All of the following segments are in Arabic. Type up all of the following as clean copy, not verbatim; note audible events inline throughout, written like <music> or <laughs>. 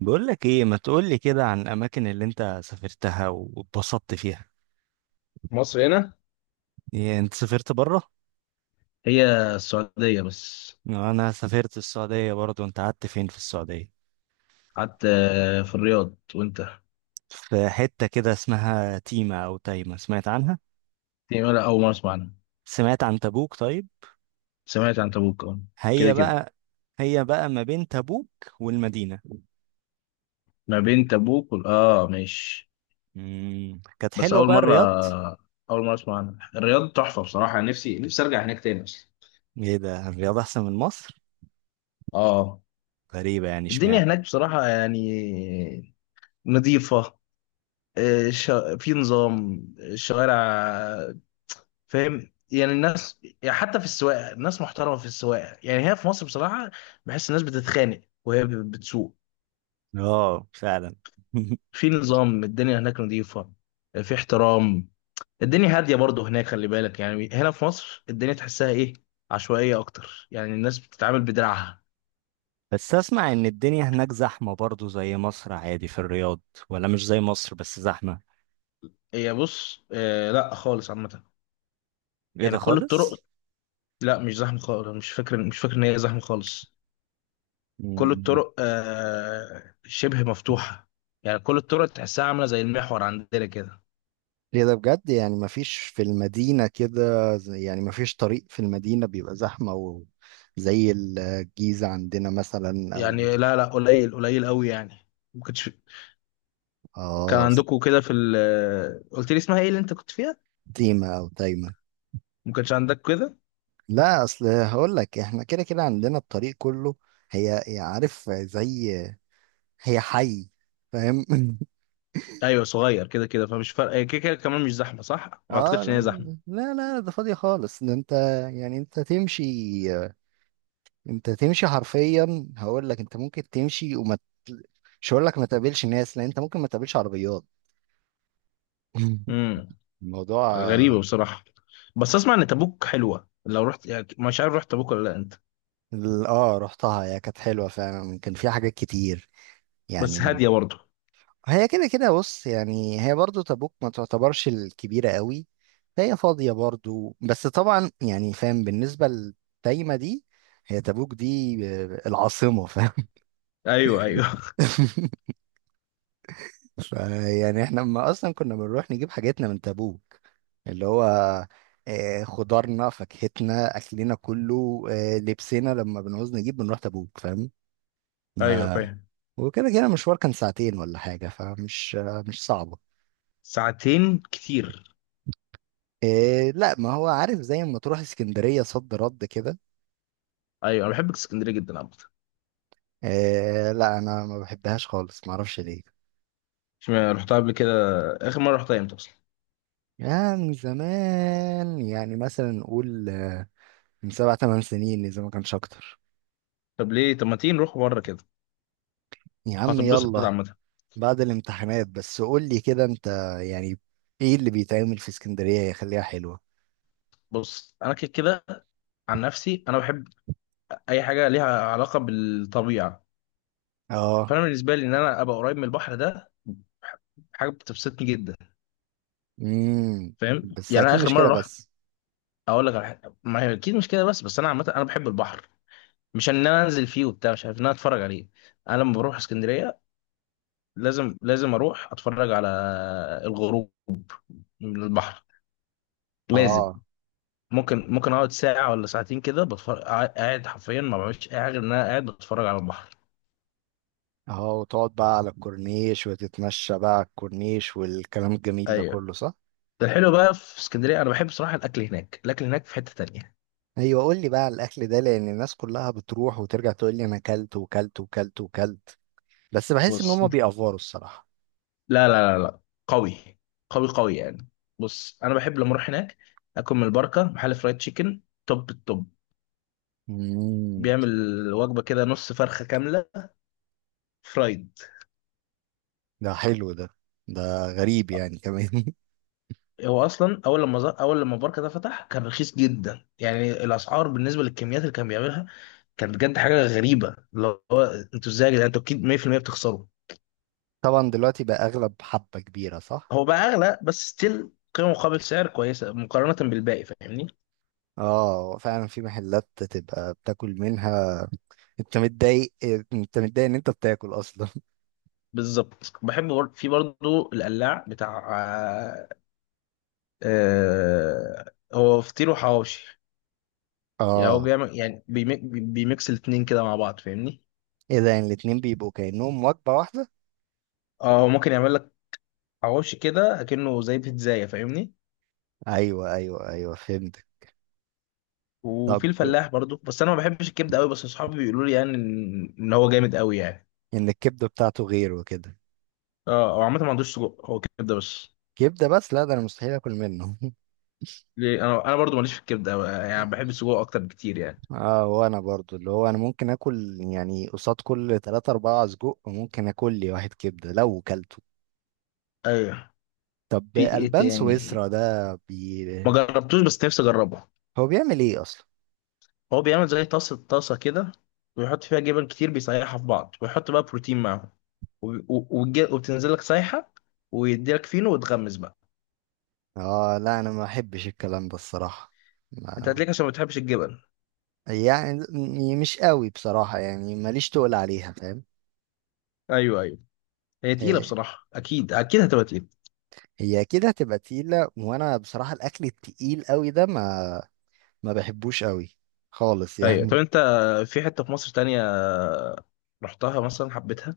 بقول لك ايه، ما تقول لي كده عن الاماكن اللي انت سافرتها واتبسطت فيها؟ مصر هنا. إيه، انت سافرت بره؟ هي السعودية بس. انا سافرت السعوديه برضو. انت قعدت فين في السعوديه؟ قعدت في الرياض وانت؟ في حته كده اسمها تيمه او تايمه، سمعت عنها؟ دي ولا أول مرة أسمع عنها. سمعت عن تبوك طيب؟ سمعت عن تبوك اه. كده هي كده، بقى. هي بقى ما بين تبوك والمدينه. ما بين تبوك اه ماشي. كانت بس حلوه أول بقى مرة، الرياض؟ أول مرة أسمع عنها. الرياض تحفة بصراحة، نفسي نفسي أرجع هناك تاني أصلا. ايه ده، الرياض احسن من مصر؟ اه، غريبه يعني، الدنيا اشمعنى؟ هناك بصراحة يعني نظيفة، آه، ش... في نظام الشوارع، فاهم يعني. الناس يعني حتى في السواقه الناس محترمه في السواقه. يعني هي في مصر بصراحه بحس الناس بتتخانق وهي بتسوق. اه، فعلا. <laughs> في نظام، الدنيا هناك نظيفه، في احترام. الدنيا هاديه برضه هناك، خلي بالك. يعني هنا في مصر الدنيا تحسها ايه، عشوائيه اكتر، يعني الناس بتتعامل بدراعها. بس اسمع ان الدنيا هناك زحمة برضو زي مصر، عادي في الرياض؟ ولا مش زي مصر، بس زحمة؟ هي بص آه، لا خالص عامه. ايه ده يعني كل الطرق، خالص؟ لا مش زحمه خالص. مش فاكر ان هي زحمه خالص. كل مم. الطرق آه شبه مفتوحه، يعني كل الطرق تحسها عامله زي المحور عندنا كده. ليه ده بجد؟ يعني مفيش في المدينة كده، يعني مفيش طريق في المدينة بيبقى زحمة زي الجيزة عندنا مثلا، أو يعني لا لا، قليل قليل قوي يعني. ما كنتش كان آه عندكم كده في ال... قلت لي اسمها ايه اللي انت كنت فيها؟ تيمة أو تايمة. ما كانش عندك كده. لا، أصل هقول لك إحنا كده كده عندنا الطريق كله. هي هي عارف زي، هي حي، فاهم؟ <laughs> ايوه صغير كده كده، فمش فارقه، هي كده كده كمان مش زحمه، صح؟ ما اه، اعتقدش ان هي لا، زحمه. لا، لا، ده فاضية خالص، ده انت، يعني انت تمشي انت تمشي حرفيا، هقول لك انت ممكن تمشي مش هقول لك ما تقابلش ناس، لان انت ممكن ما تقابلش عربيات. <laughs> امم الموضوع. غريبه بصراحه. بس اسمع ان تبوك حلوه لو رحت، يعني مش عارف رحت تبوك ولا لا انت؟ اه، رحتها، هي كانت حلوة فعلا، كان فيها حاجات كتير، بس يعني. هاديه برضه. هي كده كده، بص يعني، هي برضو تبوك ما تعتبرش الكبيرة قوي، فهي فاضية برضو، بس طبعا يعني فاهم. بالنسبة للتايمة دي، هي تبوك دي العاصمة، فاهم؟ ايوه ايوه. <laughs> ف- يعني احنا ما اصلا كنا بنروح نجيب حاجاتنا من تبوك، اللي هو خضارنا فاكهتنا اكلنا كله، لبسنا لما بنعوز نجيب بنروح تبوك، فاهم؟ <laughs> ايوه ما- فاهم. وكده كده المشوار كان ساعتين ولا حاجة، فمش مش صعبة. ساعتين كتير. لا، ما هو عارف، زي ما تروح اسكندرية صد رد كده. ايوه انا بحب اسكندريه جدا عامه. لا انا ما بحبهاش خالص، ما اعرفش ليه. مش رحتها قبل كده؟ اخر مره رحتها امتى اصلا؟ يعني زمان، يعني مثلا نقول من 7 8 سنين اذا ما كانش اكتر. طب ليه طب ما تيجي نروح بره كده، يا عم، هتتبسط يلا. عامه. بعد الامتحانات، بس قول لي كده انت، يعني، ايه اللي بيتعمل في اسكندرية يخليها حلوة؟ بص انا كده كده، عن نفسي انا بحب اي حاجه ليها علاقه بالطبيعه. اه. فانا بالنسبه لي، ان انا ابقى قريب من البحر ده، حاجه بتبسطني جدا، امم. فاهم بس يعني. انا اكيد اخر مش مره كده رحت، بس. اقول لك على حاجه. ما هي اكيد مش كده بس، بس انا عامه انا بحب البحر، مش ان انا انزل فيه وبتاع، مش عارف، ان انا اتفرج عليه. انا لما بروح اسكندريه لازم لازم اروح اتفرج على الغروب من البحر، لازم. اه. ممكن اقعد ساعه ولا ساعتين كده بتفرج، قاعد حرفيا ما بعملش اي حاجه غير ان انا قاعد بتفرج على البحر. اه، وتقعد بقى على الكورنيش وتتمشى بقى على الكورنيش والكلام الجميل ده ايوه. كله، صح؟ الحلو بقى في اسكندريه، انا بحب صراحه الاكل هناك، الاكل هناك في حته تانية. ايوه، قول لي بقى على الاكل ده، لان الناس كلها بتروح وترجع تقول لي انا اكلت وكلت وكلت وكلت، بس بحس ان بص هما انت، بيأفوروا الصراحة. لا لا لا لا، قوي قوي قوي يعني. بص انا بحب لما اروح هناك اكل من البركه، محل فرايد تشيكن، توب التوب. امم. بيعمل وجبه كده نص فرخه كامله فرايد. ده حلو ده، ده غريب يعني كمان. هو اصلا اول اول لما البركه ده فتح كان رخيص جدا. يعني الاسعار بالنسبه للكميات اللي كان بيعملها، كان بجد حاجه غريبه. اللي هو، انتوا ازاي يا جدعان؟ انتوا اكيد 100% بتخسروا. <laughs> طبعا دلوقتي بقى اغلب حبة كبيرة، صح؟ هو بقى اغلى، بس ستيل قيمه مقابل سعر كويسه مقارنه بالباقي، فاهمني. اه فعلا، في محلات تبقى بتاكل منها. انت متضايق انت متضايق ان انت بتاكل اصلا. <laughs> بالظبط. بحب في برضه القلاع بتاع هو فطير وحواوشي. يعني هو اه. بيعمل يعني بيميكس الاتنين كده مع بعض، فاهمني. ايه ده، يعني الاتنين بيبقوا كأنهم وجبة واحدة؟ اه هو ممكن يعمل لك حواوشي كده اكنه زي بيتزاية، فاهمني. ايوه، ايوه، ايوه، فهمت. طب، وفي الفلاح برضه، بس انا ما بحبش الكبده قوي، بس اصحابي بيقولوا لي يعني ان هو جامد قوي يعني. ان الكبدة بتاعته غير وكده؟ اه هو عامه ما عندوش سجق، هو كبده بس. كبدة بس، لا، ده انا مستحيل اكل منه. <laughs> ليه انا انا برضه ماليش في الكبده قوي يعني، بحب السجق اكتر بكتير يعني. اه، وانا برضو اللي هو انا ممكن اكل، يعني قصاد كل تلاتة اربعة سجق ممكن اكل لي واحد كبدة لو كلته. ايوه. طب، في ايه البان سويسرا تاني؟ ده ما جربتوش بس نفسي اجربه. هو بيعمل ايه اصلا؟ هو بيعمل زي طاسة طاسة كده، ويحط فيها جبن كتير، بيسيحها في بعض، ويحط بقى بروتين معاهم، وبتنزل لك سايحة، ويديلك فينو وتغمس بقى. اه، لا انا ما احبش الكلام ده الصراحة، انت ما هتلاقيك عشان ما بتحبش الجبن. يعني مش قوي بصراحة، يعني ماليش تقول عليها، فاهم؟ ايوه ايوه. هي تقيلة إيه، بصراحة، اكيد اكيد هتبقى تقيلة. هي كده هتبقى تقيلة، وانا بصراحة الاكل التقيل قوي ده ما بحبوش قوي، خالص ايوه. طب يعني. انت في حتة في مصر تانية رحتها مثلا حبيتها؟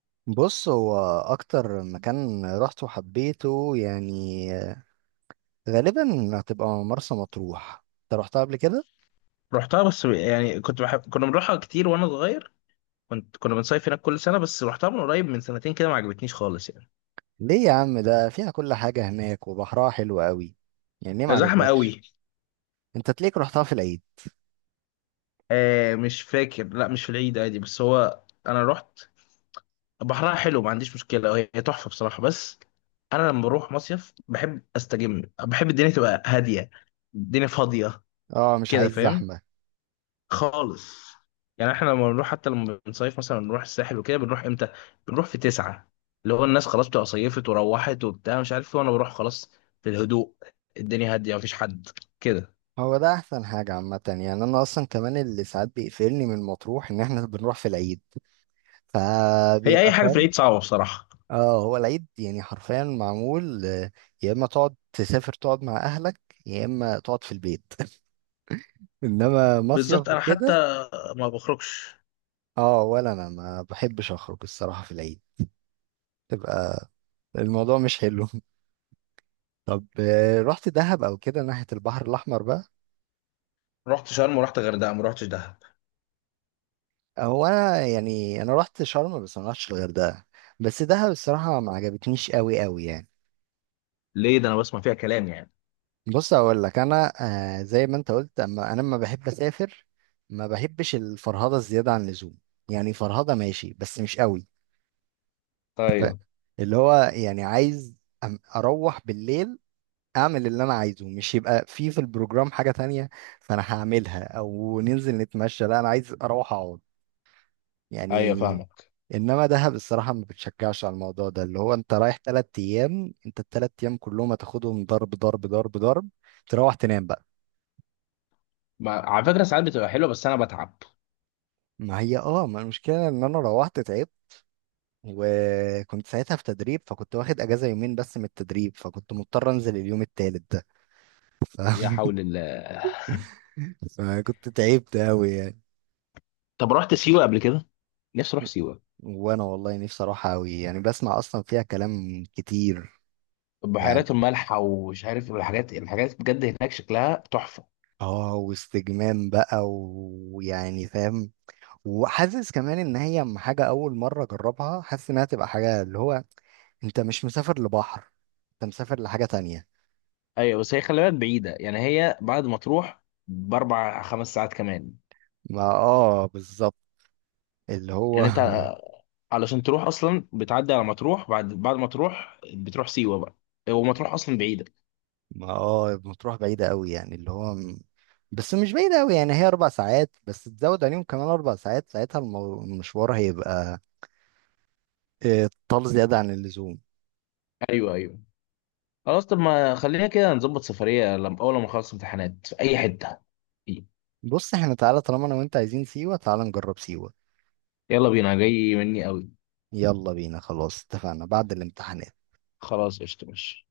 <laughs> بص هو اكتر مكان رحت وحبيته يعني، غالبا هتبقى مرسى مطروح، انت رحتها قبل كده؟ رحتها، بس يعني كنت بحب كنا بنروحها كتير وانا صغير، كنت كنا بنصيف هناك كل سنة، بس رحتها من قريب من سنتين كده ما عجبتنيش خالص يعني. ليه يا عم، ده فيها كل حاجة هناك وبحرها حلو قوي، يعني ليه ما زحمة عجبكش؟ قوي. انت تليك رحتها في العيد؟ آه مش فاكر، لا مش في العيد عادي، بس هو انا رحت. بحرها حلو ما عنديش مشكلة، هي هي تحفة بصراحة، بس أنا لما بروح مصيف بحب أستجم، بحب الدنيا تبقى هادية، الدنيا فاضية اه، مش كده، عايز فاهم؟ زحمة. خالص يعني. احنا لما بنروح حتى لما بنصيف مثلا بنروح الساحل وكده، بنروح امتى؟ بنروح في تسعة. اللي هو الناس خلاص بتبقى صيفت وروحت وبتاع مش عارف ايه، وأنا بروح خلاص في الهدوء، الدنيا هادية مفيش حد كده. هو ده احسن حاجة عامة، يعني انا اصلا كمان اللي ساعات بيقفلني من مطروح ان احنا بنروح في العيد، هي فبيبقى، أي حاجة في فاهم؟ العيد صعبة بصراحة. اه، هو العيد يعني حرفيا معمول يا اما تقعد تسافر تقعد مع اهلك، يا اما تقعد في البيت. <laughs> انما بالظبط. مصيف أنا حتى وكده. ما بخرجش. اه، ولا انا ما بحبش اخرج الصراحة في العيد، تبقى الموضوع مش حلو. <laughs> طب، رحت دهب او كده ناحية البحر الاحمر بقى؟ رحت شرم ورحت غردقة، ما رحتش دهب. هو انا يعني، انا رحت شرم بس ما رحتش الغردقه. بس دهب الصراحه ما عجبتنيش قوي قوي يعني. ليه ده؟ أنا بسمع فيها كلام يعني. بص اقول لك انا، زي ما انت قلت، اما انا لما بحب اسافر ما بحبش الفرهده الزياده عن اللزوم. يعني فرهده ماشي بس مش قوي. ف- طيب. اللي هو يعني عايز اروح بالليل، اعمل اللي انا عايزه، مش يبقى في البروجرام حاجه تانية فانا هعملها، او ننزل نتمشى. لا انا عايز اروح اقعد ايوه يعني. فاهمك. انما دهب الصراحه ما بتشجعش على الموضوع ده، اللي هو انت رايح 3 ايام، انت التلات ايام كلهم هتاخدهم ضرب ضرب ضرب ضرب، تروح تنام بقى. ما على فكره ساعات بتبقى حلوه بس انا بتعب. ما هي اه، ما المشكله ان انا روحت تعبت، وكنت ساعتها في تدريب فكنت واخد اجازه يومين بس من التدريب، فكنت مضطر انزل اليوم التالت ده. <laughs> ف... يا حول الله. فكنت تعبت قوي يعني. طب رحت سيوه قبل كده؟ نفسي اروح سيوه. وانا والله نفسي اروح قوي، يعني بسمع اصلا فيها كلام كتير، يعني. بحيرات الملح ومش عارف الحاجات بجد هناك شكلها تحفه. اه، واستجمام بقى ويعني فاهم، وحاسس كمان ان هي حاجه اول مره اجربها، حاسس انها تبقى حاجه اللي هو انت مش مسافر لبحر، انت مسافر لحاجه تانية. ايوه بس هي خلي بالك بعيده، يعني هي بعد ما تروح باربع خمس ساعات كمان. ما اه بالظبط، اللي هو. يعني انت <laughs> علشان تروح اصلا بتعدي على مطروح، بعد ما تروح بتروح سيوه بقى، ومطروح اصلا بعيده. ما اه بتروح بعيده قوي، يعني اللي هو بس مش بعيده قوي، يعني هي 4 ساعات بس، تزود عليهم كمان 4 ساعات، ساعتها المشوار هيبقى طال زياده عن اللزوم. ايوه ايوه. خلاص طب ما خلينا كده نظبط سفريه لما اول ما نخلص امتحانات في اي حته. بص احنا، تعالى طالما انا وانت عايزين سيوه، تعالى نجرب سيوه. يلا بينا، جاي مني قوي. يلا بينا، خلاص اتفقنا بعد الامتحان. خلاص قشطة ماشي.